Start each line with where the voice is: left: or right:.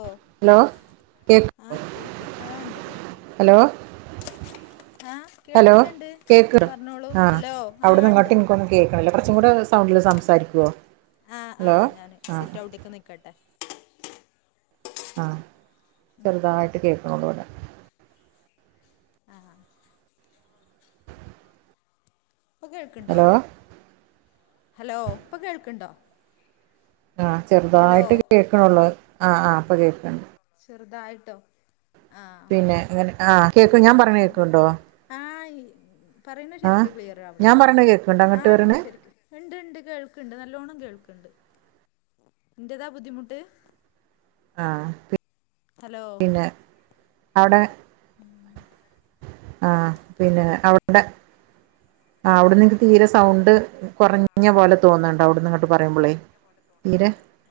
left: ഓ
right: hello കേക്ക്
left: ആഹ കേൾക്ക് ആഹാ ണ്ട് കേൾക്ക് ണ്ട്
right: ഹലോ ഹലോ
left: കേൾക്കണണ്ട്
right: കേക്ക്
left: പറഞ്ഞോളൂ
right: ആഹ്,
left: ഹലോ ആ
right: അവിട്ന്ന്
left: ഉണ്ട്
right: ഇങ്ങട്ട് ക്കൊന്നും കേക്ക്ണില്ല. കൊർച്ചും കൂടെ സൗണ്ടില് സംസാരിക്കോ?
left: ആഹ് ആഹ് ഞാന് സിറ്റൗട്ട്ക്ക് നിക്കട്ടെ.
right: ആഹ് ചെറുതായിട്ട് കേൾക്കണ്‌ള്ളൂ വടെ
left: ആ
right: [inaudible]
left: ഇപ്പൊ കേൾക്ണ്ടോ?
right: ഹലോ
left: ഹലോ ഇപ്പൊ കേൾക്ണ്ടോ?
right: ആഹ് ചെറുതായിട്ട് കേക്ക്ണ്ള്ളൂ ആ ആ ഇപ്പം കേക്ക്ണ്ട്.
left: ചെറുതായിട്ടോ? ആ
right: പിന്നെ അങ്ങനെ ആഹ് കേക്ക് ഞാൻ പറിണത് കേക്ക്ണ്ടോ?
left: ആ പറയണത് ശെരിക്ക് ക്ലിയർ
right: ഞാൻ
left: ആവണ്ട്
right: പറയണ കേൾക്കണ്ടോ
left: ആ
right: അങ്ങോട്ട്
left: ഉണ്ട്
right: പറയണ
left: ശരിക്ക് ഇണ്ട് ഇണ്ട് കേൾക്കണ്ട് നല്ലോണം കേൾക്കണ്ട് ഇന്റെതാ ബുദ്ധിമുട്ട്
right: ആഹ്
left: ഹലോ
right: [inaudible] പിന്നെ അവ്ടെ ആഹ് പിന്നെ അവ്ടെ ആഅവിടുന്ന് നിക്ക് തീരെ സൗണ്ട് കുറഞ്ഞ പോലെ തോന്നണിണ്ട് അവിടുന്ന്ങ്ങട്ട് പറയുമ്പോളേ തീരെ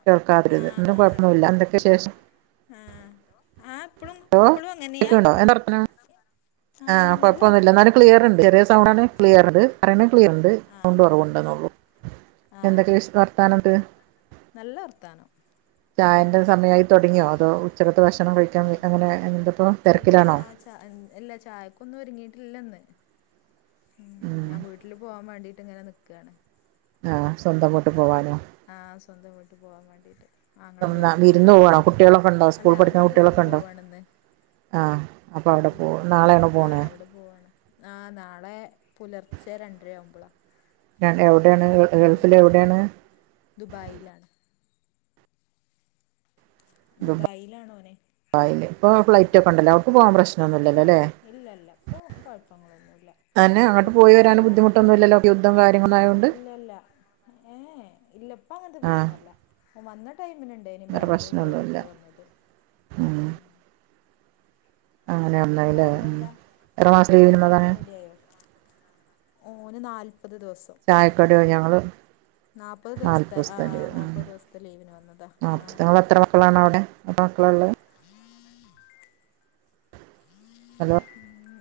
right: കേൾക്കാ [unintelligible]
left: ആ
right: ഇല്ല
left: ആ
right: കൊഴ്പ്പൊന്നുല്ല. എന്തൊക്കെ വിശേഷം?
left: ആ ഇപ്പളും
right: ഹലോ
left: ഇപ്പളും അങ്ങനെയാ?
right: ആഹ്
left: നല്ല
right: കൊഴ്പ്പൊന്നുല്ല,
left: വർത്താനം
right: ഇന്നാലും ക്ലിയറ്ണ്ട്. ചെറിയ സൗണ്ടാണ് ക്ലിയറ്ണ്ട്. പറയണത് ക്ലിയർ ഉണ്ട്
left: ആഹ്
right: സൗണ്ട്
left: ആഹ്
right: കുറവുണ്ടെന്നള്ളു
left: ആഹ്
right: എന്തൊക്കെ വർത്താനം ണ്ട്?
left: നല്ല വർത്താനം.
right: [inaudible] ചായൻ്റെ സമയമായി തുടങ്ങിയോ? അതോ ഉച്ചലത്തെ ഭക്ഷണം കഴിക്കാൻ അങ്ങനെ എന്ത ഇപ്പോ
left: ഇല്ലാ
right: തിരക്കിലാണോ?
left: ചാ ഇല്ല ചായക്കൊന്നും ഒരുങ്ങിട്ടില്ലന്ന് ഉം ഞാൻ വീട്ടിൽ പോവാൻ വേണ്ടീട്ട് ഇങ്ങനെ നിക്കാണ്
right: ആഹ് സ്വന്തം പോവാനോ
left: ആഹ് സ്വന്തം വീട്ട് പോവാൻ വേണ്ടീട്ട്, ആങ്ങള ഗൾഫ്
right: വിരുന്ന് പോവാണോ
left: പോവാണ്ന്ന്
right: കുട്ടികളൊക്കെ ഉണ്ടോ
left: അല്ല
right: സ്കൂൾ പഠിക്കുന്ന
left: ആങ്ങളെ ഗൾഫ്
right: കുട്ടികളൊക്കെ ഉണ്ടോ
left: പോവാണ്ന്ന്
right: ആ അപ്പ വ്ടെ പോവും, നാളേണോ പോണെ?
left: ആഹ് അവിടെ പോവാണ് ആഹ് നാളെ പുലർച്ചെ രണ്ടരയാവുമ്പളാ
right: എവ്ടേണ് ഗൾഫില് എവിടേണ്?
left: ദുബൈയിലാണ് ദുബായിലാണ് ഓന് ആഹ
right: ഓർക്ക് പോവാൻ പ്രശ്നന്നു
left: ആ ഇല്ല ഇല്ല ഇപ്പം കുഴപ്പങ്ങളൊന്നുമില്ല
right: തന്നെ അങ്ങോട്ട്
left: ടിക്കറ്റ്
right: പോയി
left: കുറച്ച്
right: വരാൻ
left: ജാസ്തി ഉണ്ട്
right: ബുദ്ധിമുട്ടൊന്നുമില്ലല്ലോ യുദ്ധം കാര്യങ്ങളായോണ്ട്
left: ഇല്ലല്ല ഏ ഏഹ്, ഇല്ലപ്പങ്ങൻത്തെ
right: ആ
left: പ്രശ്നല്ല. ഓ വന്ന ടൈമിനുണ്ടായിനി
right: വേറെ
left: ബാംഗ്ലൂരു
right: പ്രശ്നമൊന്നുമില്ല
left: വഴിയൊക്കെയാ വന്നത്
right: ഉം.
left: ഉ
right: അങ്ങനെ
left: എന്താ
right: ഒന്നായില്ലേ ഉം.
left: അവിടെന്താ,
right: എത്ര മാസം ലീവിനുള്ളതാണ്
left: ചായക്കടിയൊക്കെ റെഡി ആയോ? ഓന് നാല്പത് ദിവസം.
right: ചായക്കടിയോ ഞങ്ങള്
left: നാല്പത് ദിവസത്തെ
right: നാപ്പത്
left: ആ
right: സത്തെ ലീവ് മ്
left: നാല്പത് ദിവസത്തെ ലീവിന് വന്നതാ ആ
right: നിങ്ങൾ എത്ര മക്കളാണ് അവിടെ? ത്ര മക്കളാ ള്ളെ? ഹലോ
left: ഉ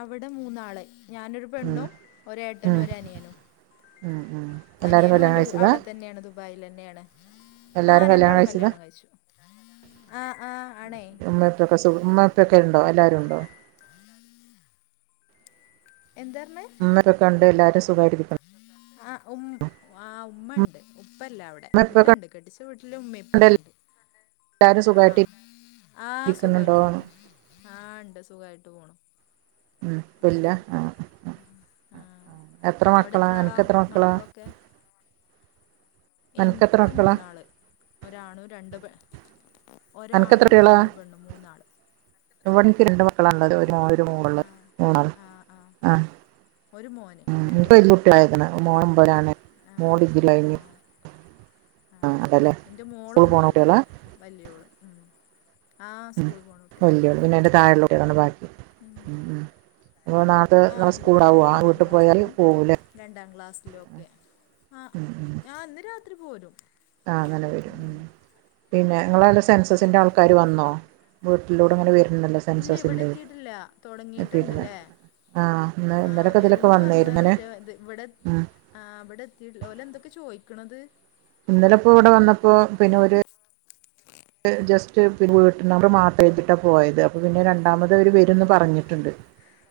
left: അവിടെ മൂന്നാള് ഞാനൊരു
right: ഉം.
left: പെണ്ണും ഒരേട്ടനും
right: ഉം.
left: ഒര് അനിയനും
right: ഉം. ഉം. എല്ലാവരും
left: അനിയനും അനിയനും
right: കല്യാണം
left: ഓന്റെ
right: കഴിച്ചതാ
left: അവിടെ തന്നെയാണ് ബായിൽന്നെയാണ്. ആ
right: എല്ലാവരും
left: രണ്ടാളും
right: കഴിച്ചതാ
left: കല്യാണം കഴിച്ചു ആ ആ ആണേ
right: [unintelligible] ഇപ്പൊക്കെ ഇണ്ടോ, എല്ലാരുണ്ടോ?
left: എന്താർഞ്ഞേ?
right: [unintelligible] കണ്ട് എല്ലാരും സുഖായിട്ടിരിക്കു
left: ആഹ് ഉമ് ആഹ് ഉമ്മ ഉണ്ട് ഉപ്പല്ല അവിടെ
right: അമ്മ ഇപ്പൊക്കെ
left: ഇവിടെണ്ട് കെട്ടിച്ച വീട്ടില് ഉമ്മ ഇപ്പൊക്കെ ഉണ്ട്
right: എല്ലാരും സുഖമായിട്ട്
left: ആഹ് ആഹ്
right: ഇരിക്കുന്നുണ്ടോ
left: സുഖായിട്ട് പോണു
right: ഉം
left: ആഹ് ഉണ്ട് സുഖായിട്ട് പോണു
right: ഉം പല്ല ആഹ്
left: ആഹ് അവിടെ
right: മക്കളാ
left: എത്ര ആളാ
right: അനക്ക് മക്കളാ
left: മക്കളൊക്കെ
right: അനക്ക് എത്ര
left: ഇൻക്ക്
right: മക്കളാ
left: മൂന്നാള് ഒരാണു രണ്ട് പെ
right: അനക്ക്
left: ഒരാണും രണ്ട് പെണ്ണും മൂന്നാൾ
right: ഇവടെ എനിക്ക് രണ്ടു മക്കളള്ളത്
left: ആഹ് ആഹ് ആഹ് ഒരു മോന് രണ്ട് പെണ്ണ് ആഹ്
right: [unintelligible]
left: ആഹ്
right: [unintelligible]
left: ആഹ് ന്റെ
right: സ്കൂൾ പോണ
left: മോളൊമ്പയ്ലാ
right: കുട്ടികളാ
left: വല്യോള് ഉം ആഹ്
right: ഉം
left: സ്കൂൾ പോണ കുട്ടിളാ
right: പിന്നെ വലിയോള് അതിന്റെ താഴെ ഉള്ള ആണ് ബാക്കി ഉം ഉം അപ്പൊ നാൾതെ നമ
left: ആഹ് എന്റെ
right: സ്കൂൾ ആഓ
left: താഴെ ആറാം
right: വീട്ടിൽ പോയാൽ
left: ക്ലാസ്സിലും
right: പോവൂലേ
left: രണ്ടാം ക്ലാസ്സിലൊക്കെ ആഹ് ഞാൻ ന്ന് രാത്രി പോരും
right: ആഹ് അങ്ങനെ വരും പിന്നെ നിങ്ങളെ അവടെ സെൻസസിന്റെ
left: ആഹ്
right: ആൾക്കാര് വന്നോ വീട്ടിലൂടെ അങ്ങനെ വരുന്നല്ലോ
left: ഇല്ല ഇവിടെ
right: സെൻസസിൻ്റെ
left: എത്തിട്ടില്ല
right: എത്തിയിരുന്ന്
left: തുടങ്ങിട്ടുണ്ട്‌ല്ലേ
right: ആഹ്
left: ആഹ്
right: ഇന്നലൊക്കെ ഇതിലൊക്കെ
left: വരുംന്ന് പർഞ്
right: വന്നായിരുന്നല്ലേ
left: പക്ഷെ ഇത് ഇവിടെ
right: ഉം
left: ആഹ് വെടെ എത്തിട്‌ല ഓലെ എന്തൊക്കെ ചോയ്ക്കണത്
right: ഇന്നലെ ഇപ്പോ ഇവിടെ വന്നപ്പോ പിന്നെ ഒരു ജസ്റ്റ്‌ വീട്ടിൽ നമ്മൾ മാട്ട് എഴ്തിട്ടാണ് പോയത് അപ്പൾ പിന്നെ രണ്ടാമത് അവർ വരും ന്ന് പറഞ്ഞിട്ടുണ്ട്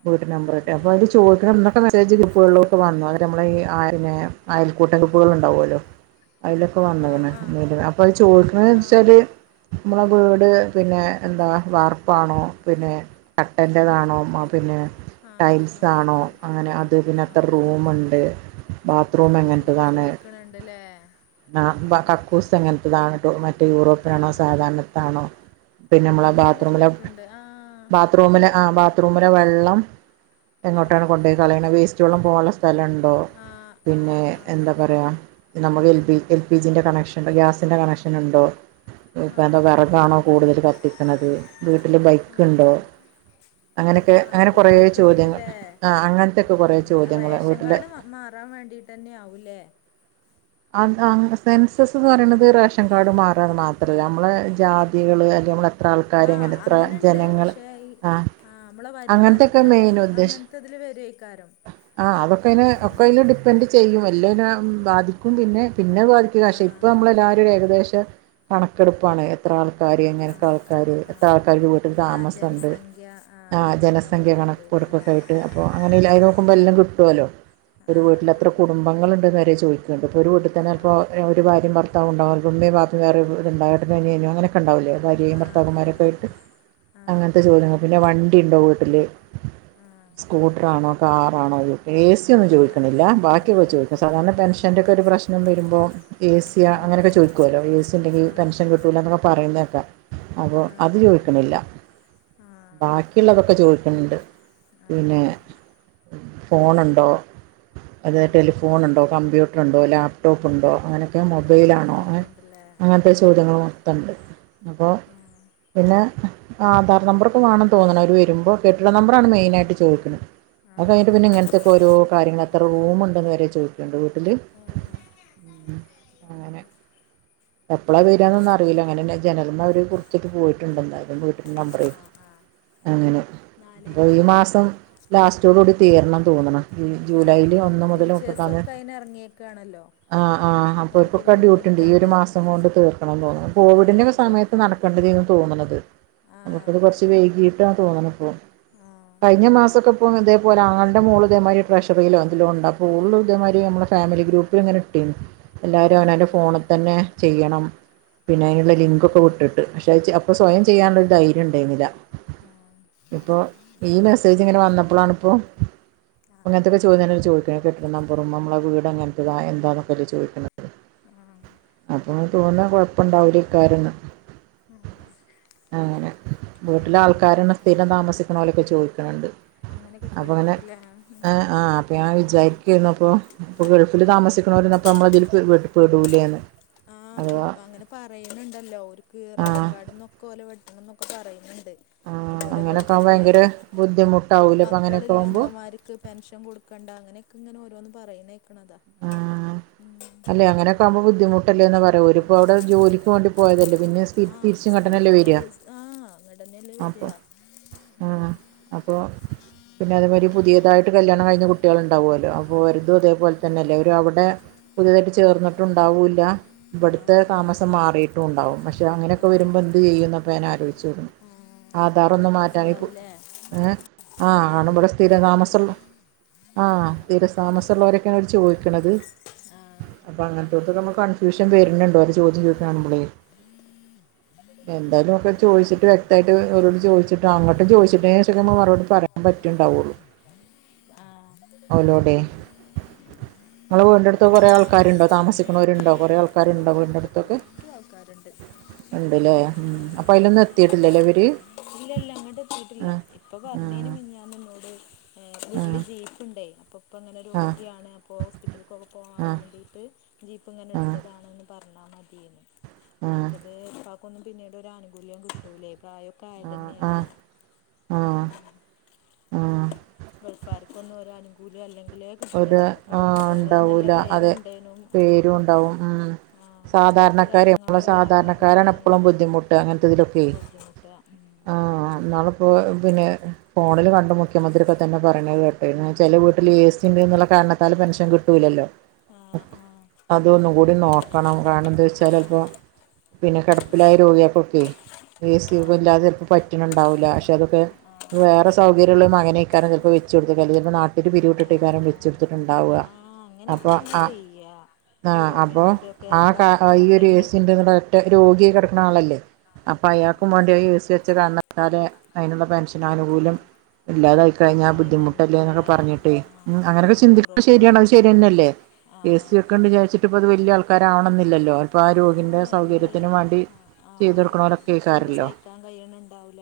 right: പോയിട്ട് നമ്പർട്ട അപ്പൊ അത്
left: ഏഹ്
right: ചോയ്ക്ണന്നാ ഇപ്പൊ മെസ്സേജ് ഗ്രപ്പുകളിലൊക്കെ വന്നു അന്നെര നമ്മളെ ഈ ആര്ന്നെ അയൽക്കൂട്ട ഗ്രൂപ്പുകൾ ഉണ്ടാവുല്ലോ അയ്ലൊക്കെ
left: ആഹ്
right: വന്ന്ക്ണ്
left: ആഹ്
right: അപ്പത് ചോദിക്കണന്ന്
left: ആഹ്
right: വെച്ചാല് നമ്മള വീട് പിന്നെ എന്താ വർപ്പാണോ പിന്നെ കട്ടന്റെതാണോ മാ പിന്നെ
left: ആഹ്
right: ടൈൽസ്
left: ആഹ്
right: ആണോ
left: ആഹ്
right: അങ്ങനെ അത് പിന്നത്ര
left: ആഹ്
right: റൂം ഉണ്ട്
left: ആഹ് അങ്ങനെക്കെ ചോയ്ക്ണ് ണ്ട്ല്ലേ
right: ന്നാ പ
left: ആഹ്
right: കക്കൂസ് എങ്ങൻത്തെതാണ്ട്ടൊ മറ്റേ യൂറോപ്പ്യിനാണോ
left: ആഹ്
right: സാധാരണത്താണോ പിന്നെ മ്മളെ
left: അങ്ങനെയൊക്കെ
right: ബാത്റൂമില
left: ചോയിക്ക്ണ്ട് ആഹ്
right: ബാത് ത് റൂമിന് ആഹ് ബാത് റൂമിലെ വെള്ളം എങ്ങോട്ടാണ്
left: ആഹ്
right: കൊണ്ടയി കളയുന്നത് വേസ്റ്റ് വെള്ളം പോകാൻള്ള സ്ഥലണ് ട്ടൊ
left: ആഹ്
right: പിന്നെ
left: ആഹ് ആഹ്
right: എന്താ പറയാ നമുക്ക് എൽ പി എൽ പി ജിൻ്റെ കണക്ഷൻ ഗ്യാസിൻ്റെ കണക്ഷൻ ഉണ്ടോ ഇപ്പൊ എന്താ
left: ആഹ്
right: വിറകാണോ കൂടുതൽ കത്തിക്ണത് വീട്ടില്
left: ആഹ്
right: ബൈക്ണ്ടോ
left: ആഹ്
right: അങ്ങനെയൊക്കെ
left: ആഹ്
right: അങ്ങനെ
left: അതൊക്കെ
right: കൊറേ
left: ചോയിക്ക്ണ്
right: ചോദ്യങ്ങൾ
left: ണ്ട്ല്ലേ
right: ആഹ് അങ്ങൻത്തെക്കെ കുറെ ചോദ്യങ്ങള് വീട്ടിന്റെ
left: മ്മ അറ്യാൻ വേണ്ടിയിട്ട് തന്നെ ആവുല്ലേ
right: അഎന്താണ് സെൻസസ്ന്ന് പറയുന്നത് റേഷൻ കാർഡ് മാറാത് മാത്രല്ല നമ്മളെ ജാതികള് അല്ലെ നമ്മളെ എത്ര ആൾക്കാര്
left: ആഹ്
right: ഇങ്ങനെ എത്ര
left: അങ്ങനെണ്ട്
right: ജനങ്ങൾ
left: പക്ഷേ ഈ
right: ആഹ്
left: നമ്മളെ
right: അങ്ങൻത്തൊക്കെ
left: വരുമാനൊക്കെ
right: മെയിൻ ഉദ്ദേഷ്
left: അങ്ങനത്തെ ഇതില് വരേക്കാരം
right: ആഹ് അതൊക്കെ അയ്ന്
left: ഉം
right: ഒക്കെ അയ്ല് ഡിപ്പെൻഡ് ചെയ്യും എല്ലേ നാം ബാധിക്കും പിന്നെ പിന്നെഹ് ബാധിക്കല പക്ഷെ ഇപ്പ
left: ആഹ്
right: നമ്മളെല്ലാവരുും ഏകദേശം കണക്കെടുപ്പാണ് എത്ര ആൾക്കാര് എങ്ങനൊക്ക
left: ആഹ് ആഹ്
right: ആൾക്കാാര് എത്ര
left: ആഹ്
right: ആൾക്കാർക്ക് വീട്ടിൽ
left: ആഹ് ആഹ്
right: താമസണ്ട്
left: ജനസംഖ്യ
right: ആഹ്
left: അങ്ങനെയൊക്കെ
right: ജനസംഖ്യ
left: അറിയാൻ
right: കണക് കൊടുക്ക
left: വേണ്ടിട്ടല്ലേ
right: ആയിട്ട് അപ്പൊ അങ്ങനെ ഇല്ലതെ
left: ആഹ്
right: നോക്കുമ്പോ എല്ലാം
left: ആഹ്
right: കിട്ടുവെ ല്ലോ ഒരു
left: ആഹ്
right: വീട്ടിലെത്ര കുടുംബങ്ങളുണ്ടെന്ന് വരെ ചോയ്ക് തെന്തപ്പൊരു വീട്ടിൽ തന്നെ എൽപ്പോ
left: ആഹ്
right: ഒരു ബാര്യം ഭർത്താവു ണ്ടാവു ൽപോ ഉമ്മയും ബാപ്പയും വേറെ [unintelligible] അങ്ങനെ ഒക്കെ ഉണ്ടാവില്ലേ ഭാര്യയും
left: ആഹ്
right: ഭർത്താക്കന്മാരൊക്കെ
left: ആഹ്
right: ആയിട്ട്
left: ആഹ് ആഹ്
right: അങ്ങൻത്തെ
left: ആഹ്
right: ചോദ്യങ്ങൾ പിന്നെ വണ്ടി ഉണ്ടോ വീട്ടിൽ
left: ആഹ്
right: സ്കൂട്ടർണോ കാറാണോ ഹ് എ സി ഒന്നും
left: ആഹ് ആഹ്
right: ചോയ്ക്ണില്ല ബാക്കിയൊക്കെ ചോയ്ക്ക സാധാരണ
left: അങ്ങനെയൊക്കെയാണല്ലേ
right: പെൻഷ എന്റെ ഒക്കെ ഒരു പ്രശ്നം വരുമ്പോ എ സിയ
left: ഉം
right: അങ്ങനൊക്കെ
left: ഉം
right: ചോദുമല്ലോ എ സി ഉണ്ടെങ്കിൽ
left: ആഹ്
right: പെൻഷൻ
left: ആഹ്
right: കിട്ടല എന്നൊക്കെ പറയുന്നക്കെ അപ്പോ
left: ആഹ്
right: അത് ചോയ്ക്
left: ആഹ്
right: [unintelligible]
left: ആഹ്
right: ബാക്കിയുള്ളതക്കെ ചോദിക്ക
left: ആഹ്
right: പിന്നെ
left: ആഹ്
right: ഫോണുണ്ടോ അതൊ
left: ആഹ്
right: ടെലിഫോണ് ഉണ്ടോ കമ്പ്യൂട്ട ഫോൺ ഉണ്ടോ ലാപ്ടോപ്പൂണ്ടോ അങ്ങനെയൊക്കെ
left: അതൊക്കെ
right: മൊബൈലാണോ
left: ചോയിക്കണ്ടല്ലേ
right: അങ്ങനത്തെ ചോദ്യങ്ങൾ
left: ആഹ്
right: ഇതൊണ്ട് അപ്പോൾ
left: ആഹ്
right: പിന്നെ ആധാർ നമ്പർ ഒക്കെ വേണം തോന്നണം അവര് വരുമ്പോ കെട്ടിട നമ്പറാണ് മെയിനായിട്ട് ചോദിക്കുന്നത് അത്
left: ആഹ്
right: കഴിഞ്ഞട്ട് പിന്നെ
left: ആഹ്
right: ഇങ്ങനത്തെക്കെ ഓരോ കാര്യങ്ങളൊക്കെ എത്ര റൂം ഉണ്ടെന്ന് വരെ ചോദിക്കണുണ്ട് വീട്ടില്
left: ആഹ്
right: അങ്ങനെ എപ്പളാ വരുകാന്ന് അറിയില്ല അങ്ങനെന്നെ ജനന്മാ അവര് കുറട്ട് പോയിട്ടുണ്ട് എന്തായാലും വീട്ടി നമ്പർ
left: ആഹ് ആഹ്
right: അങ്ങനെ
left: നാല്
right: അപ്പൊ ഈ
left: ഏഴ്
right: മാസം ലാസ്റ്റോട കൂടി തീരണം എന്ന് തോന്നുന്നു
left: ആഹ് ആഹ് ടീച്ചേഴ്സ ഒക്കെ അയിന് ഇറങ്ങിയക്കയാണല്ലോ
right: ആഹ് ആഹ് അപ്പോ ഇപ്പൊക്കെ ഡ്യൂട്ടി ഉണ്ട് ഈ ഒരു മാസം കൊണ്ട് തീർക്കണം തോന്നുന്നു കോവിഡിന്റെ
left: ആഹ്
right: യൊക്കെസമയത്ത്
left: തീർക്കണം
right: നടക്കേണ്ടതന് തോന്നണത് അത്
left: ആഹ്
right: കുറച്ച്
left: ആഹ്
right: വൈകിട്ടാണെ തോന്നണപ്പൊ കഴിഞ്ഞ മാസക്കെ ഇപ്പം ഇതേപലെ ആളുടെമോള് ഇതേ മതിരി ട്രഷറിയിലോ എതിലും ഉണ്ട് അപ്പോ ഒള്ള് ഇതേ മാതിരി നമ്മ ഫാമിക്ക് ഗ്രൂപ്പിൽ ഇങ്ങനെ കിട്ടീ എല്ലാരും അവനവന്റെ
left: ആഹ്
right: ഫോണിൽ തന്നെ ചെയ്യണം പിന്നെ
left: ആഹ്
right: അതിനുള്ള
left: ആഹ്
right: ലിങ്ക് ഒക്കെ വിട്ടിട്ട് പക്ഷെ അപ്പോ സ്വയം
left: ആഹ്
right: ചെയ്യാനുള്ളൊരു ധൈര്യം ഉണ്ടായിരുന്നില്ല
left: ആഹ്
right: ഇപ്പോ ഈ മെസ്സേജ് ഇങ്ങനെ വന്നപ്പോളാണ് അപ്പോൾ
left: ആഹ്
right: അങ്ങനത്തൊക്കെ ചോദ്യങ്ങൾ ഒക്കെ ചോദിക്കണക്കെ കെട്ടിട നമ്പറും നമ്മളെ വീട്ങ്ങനെ എന്താന്നൊക്ക ചോദിക്കുന്നത്
left: ആഹ് ആഹ്
right: അപ്പൊ തോന്നാ കൊഴപ്പുണ്ടാവില്ലക്കാരന്ന് ആഹ് അങ്ങനെ
left: ഉം
right: വീട്ടിലെ
left: ഉം
right: ആൾക്കാരണസ്ഥിരം താമസിക്കണലൊക്കെ ചോദിക്കണണ്ട്
left: അങ്ങനെയൊക്കെ
right: അപ്പൊ അങ്ങനെ
left: ചോയിക്ക്ണ്ട്ല്ലേ ഉം
right: ആഹ് ആഹ് അപ്പൊ ഞാൻ വിചാരിക്കായിരുന്നു അപ്പൊ ഇപ്പൊ ഗൾഫിൽ താമസിക്കണരപ്പോ നമ്മളതിൽ പടൂലേന്ന്
left: ആഹ് പട അങ്ങനെ പറയണണ്ടല്ലോ ഓരുക്ക്
right: ആ
left: റേഷൻ കാർഡ്ന്നൊക്ക കോല് വെട്ടണം എന്നൊക്കെ പറയുന്നുണ്ട്
right: ആ
left: അതുപോലെ
right: അങ്ങനെയൊക്കെ ആകുമ്പോൾ
left: ഗൾഫില്
right: ഭയങ്കര ബുദ്ധിമുട്ടാവില്ലേ അപ്പം അങ്ങനെയൊക്കെ
left: മക്കളുള്ള
right: ആകുമ്പോൾ
left: ഉമ്മമാർ പെൻഷൻ കൊടുക്കണ്ട അങ്ങനെയൊക്കെ ഇങ്ങനെ ഓരോന്ന് പറയുന്ന കേക്കണതാ
right: അല്ലെ അങ്ങനെക്കെ ആകുമ്പോ ബുധമുട്ടല്ലേ പറ ഓര് ഇപ്പോ അവിടെ ജോലിക്ക് വേണ്ടി പോയതല്ലേ പിന്നെ
left: ആഹ്
right: തിരിച്ചും ഇങ്ങട്ടണല്ലേ
left: സ്ഥിരം അവിടെ
right: വരിക
left: ആഹ്
right: അപ്പോൾ
left: [inaudible]
right: ആഹ് അപ്പോ പിന്നെ അതുമാതിരി പുതിയതായിട്ട് കല്യാണം കഴിഞ്ഞഞ് കുട്ടികൾ ഉണ്ടാവുമല്ലോ അപ്പോൾ
left: ആഹ്
right: ഒരുരിതും അതേപോലെ തന്നെയല്ലേ അവര് അവിടെ പുതിയതായിട്ട് ചേർന്നിട്ടുണ്ടാവൂല്ല ഇവിടുത്തെ
left: ആഹ്
right: താസം മാറിയിട്ടും ഉണ്ടാവും പക്ഷെ അങ്ങനെയൊക്കെ
left: ആഹ്
right: വരുമ്പോ എന്തു ചെയ്യും എന്നപ്പോ ഞൻ ആലോചിച്ചു
left: ആഹ് ആള്
right: ആധാറന്ന് മാറ്റാൻപ്പോ
left: ഗൾഫിലാവൂലേ
right: ഏഹ് ആ ആണ്
left: ആള് ഗൾ
right: ഇവിടെ
left: ആഹ്
right: സ്ഥിരതാമസമുള്ള ആ
left: ആഹ്
right: തിരതാമസമുള്ളവരൊക്കെയാണ് അങ്ങനെ ചോദിക്കണത്
left: ആഹ്
right: അപ്പൊ അങ്ങനത്തെത്തൊക്കെ നമ്മക്ക് കൺഫ്യൂഷൻ വരണുണ്ടേ അവര് ചോദ്യം ചോദിക്കുമ്പള എന്തായാലുംക്കെ ചോദിച്ചിട്ട് വ്യക്തമായിട്ട് ചോദിച്ചിട്ട അങ്ങോട്ടും ചോച്ചട്ടന് ശേഷക്കെ നക്ക് മറുപടി പറയാൻ പറ്റണ്ടാവുള്ളൂ [inaudible]
left: ആഹ് [unintelligible]
right: നമ്മൾ വീണ്ടടുത്ത് കുറെ
left: ഓലന്നെ
right: ആൾക്കാരുണ്ടോ താമസിക്കുന്നവരുണ്ടോ കുറേ ആൾക്കരുണ്ടോ വീടിൻ്റെ അടുത്തൊക്കെ
left: [unintelligible] ഒഴിവാക്കാറുണ്ട്
right: ഉണ്ട്ല്ലേ ഉം അപ്പൊ അതിലൊന്നും എത്തിയിട്ടില്ലല്ലേ ഇവര്
left: ഇല്ല ഇല്ല അങ്ങോട്ട് എത്തീട്ടില്ല
right: ആ
left: ഇപ്പൊ പറഞ്ഞേന്
right: ആ
left: മിന്നാന്ന്ന്നോട് വീട്ടില്
right: ആ
left: ജീപ്പുണ്ടേ അപ്പൊ ഇപ്പ അങ്ങനെ രോഗിയാണ് അപ്പോ ഹോസ്പിറ്റലക്കൊക്കെ പോകാൻ
right: ആ
left: വേണ്ടിയിട്ട് ജീപ്പ് ഇങ്ങനെ
right: ആ ആ
left: എടുത്തതാണെന്ന് പറഞ്ഞാൽ മതിയെന്ന്
right: ആ
left: മറ്റേത് എപ്പക്ക് ഒന്നും പിന്നീട് ഒരു ആനുകൂല്യം കിട്ടൂലേ പ്രായ അതെന്നെ
right: ആ ആ
left: ആണ്
right: ആ ആ
left: ഉം [unintelligible] കൂല അല്ലെങ്കിലെ
right: ഒരു ആഹ് ഉണ്ടാവൂല അതെ
left: ഉണ്ടേനും ആ
right: പേരും ഉണ്ടാവും ഉം
left: ആ അവർക്ക്
right: സാധാരണക്കാര്
left: റേഷൻ
right: എപ്പളും
left: കാർഡും ഇല്ല ആധാറും ഇല്ല
right: സാധാരണക്കാരാണ് എപ്പളും
left: എന്നുള്ള
right: ബുദ്ധിമുട്ട് അങ്ങനത്തെതിലൊക്കെ.
left: ബുദ്ധിമുട്ടാ ഉം
right: ആഹ നാളിപ്പോ പിന്നെ ഫോണിൽ കണ്ട് മുഖ്യമന്ത്രിഒക്കെ തന്നെ പറയ്ണത് കേ- പിന്നെ ചില വീട്ടിൽ എസി ണ്ട്ന്നുള്ള കാരണത്താൽ പെൻഷൻ കിട്ടൂലല്ലോ?
left: ആ അഹ
right: അതൊന്നുകൂടി നോക്കണം കാരണം
left: ആ
right: എന്തോയ്ച്ചാലെൽപ്പോ
left: ആ
right: പിന്നെ കിടപ്പിലായ രോഗ്യാക്കൊക്കെ
left: ആ
right: എസി
left: ആ
right: യൊന്നുല്ലാതെ ചിലപ്പോ പറ്റുണണ്ടാവൂല്ല. പക്ഷെ അതൊക്കെ
left: ആ
right: വേറെ സൗകര്യള്ളരു മകനെക്കാരം ചിലപ്പോ വെച്ചു കൊടുത്തുക്ക എല്ലിപോ നട്ടില്
left: ആ
right: പിരിവിട്ട്- ട്ടേക്കാരം
left: ആ
right: വെച്ചൊട്ത്ത്ട്ട്ണ്ടാവ
left: ആ അങ്ങനെയൊക്കെ
right: അപ്പൊ
left: തന്നെ
right: അ
left: ചെയ്യാ
right: ആ അപ്പൊ
left: യൂറോപ്യൻ്റെ ഒക്കെ
right: ആ ട്ട ഈ
left: ബാത്റൂമൊക്കെ
right: ഒരു
left: എൻ്റെ
right: എസിണ്ട്ന്ന്ള്ള- ട്ട് രോഗി ആയികിടക്കണ ആളല്ലേ, അപ്പൊ
left: ആ
right: അയാക്കും വാണ്ടി അഎസി ച്ചകാരണം- ല്ലാതെ അയിനുള്ള
left: ആ
right: പെൻഷനാനുകൂല്യം ഇല്ലാതായി കഴിഞ്ഞാൻ
left: പോയിന്ന് പറഞ്ഞിട്ടല്ലേ
right: ബുദ്ധിമുട്ടല്ലേന്നൊക്കെ പറഞ്ഞിട്ടേയ്
left: ആ
right: ഉം അങ്ങനൊക്കെ
left: ഈ
right: ചിന്തിക്കുന്നത്
left: യൂറോപ്പ്
right: ശരിയാണ് അത് ശരിയന്നെയല്ലേ?
left: ആ
right: എസ് സി വെക്കണ്ട് വിചാച്ചിട്ട് പ്പൊ അത് വല്യ ആൾ- ക്കാരാവണെന്നില്ലല്ലോ അപ്പൊ ആ രോഗീന്റെ
left: ഇല്ലേ
right: സൗകര്യത്തിന് വാണ്ടി ചെയ്തൊടുക്കണോലൊക്കെക്കാരല്ലോ
left: ക്കാൻ കയണ് ണ്ടാവൂല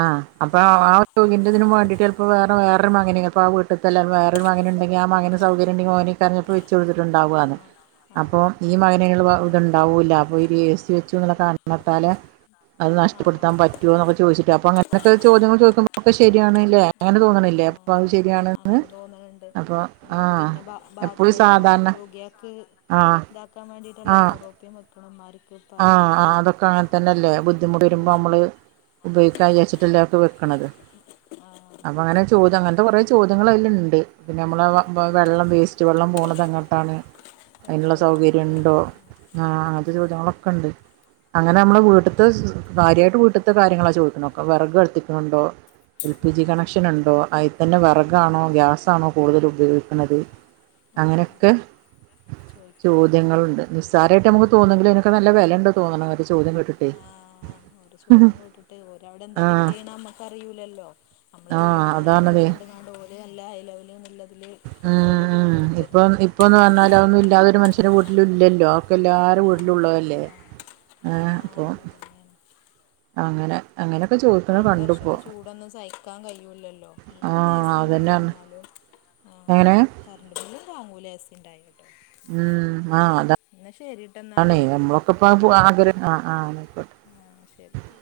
right: ആഹ് അപ്പൊ ആ രോഗിന്റെതിന് വേണ്ടിട്ട് ചിലപ്പോ വേറെ വേറൊരു മകനെ അപ്പൊ ആഹ് വീ അടുത്തല്ല വേറൊരു മകനുണ്ടെങ്കി ആഹ് മകന് സൗകര്യം ഉണ്ടെങ്കി ഓന് കറിയൊക്കെ വെച്ച്
left: ആ
right: കൊടുത്തിട്ടുണ്ടാവാന്ന്
left: ആ
right: അപ്പൊ ഈ മകനേള്ളൂ ത്ണ്ടാവൂല്ല അപ്പൊ എസി വെച്ചുന്ന്ള്ള കാരണത്താലെ അത്
left: ആ
right: നഷ്ടപ്പെടുത്താൻ
left: ആ
right: പറ്റോന്നൊക്കെ ചോയിച്ചിട്ട് അപ്പൊ അങ്ങതൊക്കെ ചോദ്യങ്ങള് ചോയിക്കുമ്പോ ക്കെ ശരിയാണ്ല്ലേ. ഒന് തോന്നണില്ലേ
left: ആഹ്
right: അപ്പൊ അത്
left: ആഹ്
right: ശരിയാണ്. ഏഹ്
left: അങ്ങനെ തോന്നണുണ്ട്
right: അപ്പോൾ ആ
left: ഉം പിന്നെ ബാ
right: എപ്പോലും
left: ബാത്റൂമോ
right: സാധാരണ ആ
left: ക്കാൻ വേണ്ടിയിട്ടല്ലേ? യൂറോപ്യൻ വെക്ക്ണമ്മാര്
right: ആഹ് ആഹ് അതൊക്കെ അങ്ങനെ തന്നെല്ലേ ബുദ്ധിമുട്ട് വരുമ്പോ നമ്മള്
left: ആഹ്
right: ഉപയോഗിക്കാ വിചാരിച്ചിട്ടല്ലേ അതൊക്കെ വെക്കണത്
left: ആഹ്
right: അപ്പം അങ്ങനെ ചോദ്യം അങ്ങനത്തെ കുറേ ചോദ്യങ്ങൾ അതില്ണ്ട് പിന്നെ നമ്മളവ പ്പൊ
left: ആഹ്
right: വെള്ളം വേസ്റ്റ് വെള്ളം പോണതെങ്ങോട്ടാണ്
left: അത്
right: അതിനുള്ള സൗകര്യം
left: ചോദിക്കണ്ടല്ലേ
right: ഉണ്ടോ
left: ആഹ്
right: ആഹ് അങ്ങനത്തെ
left: ആഹ്
right: ചോദ്യങ്ങളൊക്കെണ്ട് അങ്ങനെ നമ്മളെ
left: ആഹ്
right: വീട്ട്ത്തെ കാര്യായിട്ട് വീട്ട്ത്തെ കാര്യങ്ങളാ ചോദിക്ക്ണ വേറക് കത്തിക്കണ് ഉണ്ടോ എൽ പി ജി
left: ആഹ്
right: കണക്ഷനുണ്ടോ അതിൽ തന്നെ വിറക് ആണോ
left: ആഹ്
right: ഗ്യാസാണോ കൂടുതൽ ഉപയോഗിക്കുന്നത്
left: ആഹ്
right: അങ്ങനെക്കെ
left: ചോദിക്കണുണ്ട്
right: ചോദ്യങ്ങളുണ്ട് നിസ്സാരായിട്ട് മ്മക്ക്
left: ഉം
right: തോന്നെങ്കില്
left: ആഹ് ഒരു ചോദ്യം കേട്ടിട്ട് ഓര്‌ അവിടെ എന്താ
right: ആ
left: ടിക്ക് ചെയ്യണമ്മ അറിയൂല്ലല്ലോ മ്മളെ
right: ആ
left: വീടും കാര്യങ്ങളൊക്കെ
right: അതാണതേ
left: കണ്ട്ങ്ങാണ്ട് ഓല് നല്ല ഹൈ ലെവല്ന്ന്ള്ള-
right: ഉം ഇപ്പം ഇപ്പൊന്ന് പറഞ്ഞാൽ അതൊന്നുല്ലാതൊരു മനുഷ്യ വീട്ടിലുല്ലല്ലോ അതൊക്കെ എല്ലാരെ
left: ആ ആ
right: വീട്ടിലുള്ളതല്ലേ
left: ആ
right: ഏഹ് അപ്പോ
left: നല്ലത് തന്നെയാണ്
right: അങ്ങനെ അങ്ങനൊക്കെ ചോ
left: കഴിഞ്ഞ വർഷത്തെ ചൂടൊന്നും സഹിക്കാൻ കഴിയൂല്ലല്ലോ ഇവിടെ പിന്നെ എസി ഒന്നുല്ല എന്നാലും ആ
right: എങ്ങനേ
left: കറണ്ട് ബില്ലു താങ്ങൂല എസി ഇണ്ടായൊണ്ട്
right: ഉം ആഹ് അതാ
left: എന്നാ ശരി എന്നാൽ
right: ആണേ മ്മളൊക്കെ ഇപ്പ പൂ ആഗ്രഹം ആഹ് ആഹ് ആയിക്കോട്ടെ
left: ആഹ് ശരി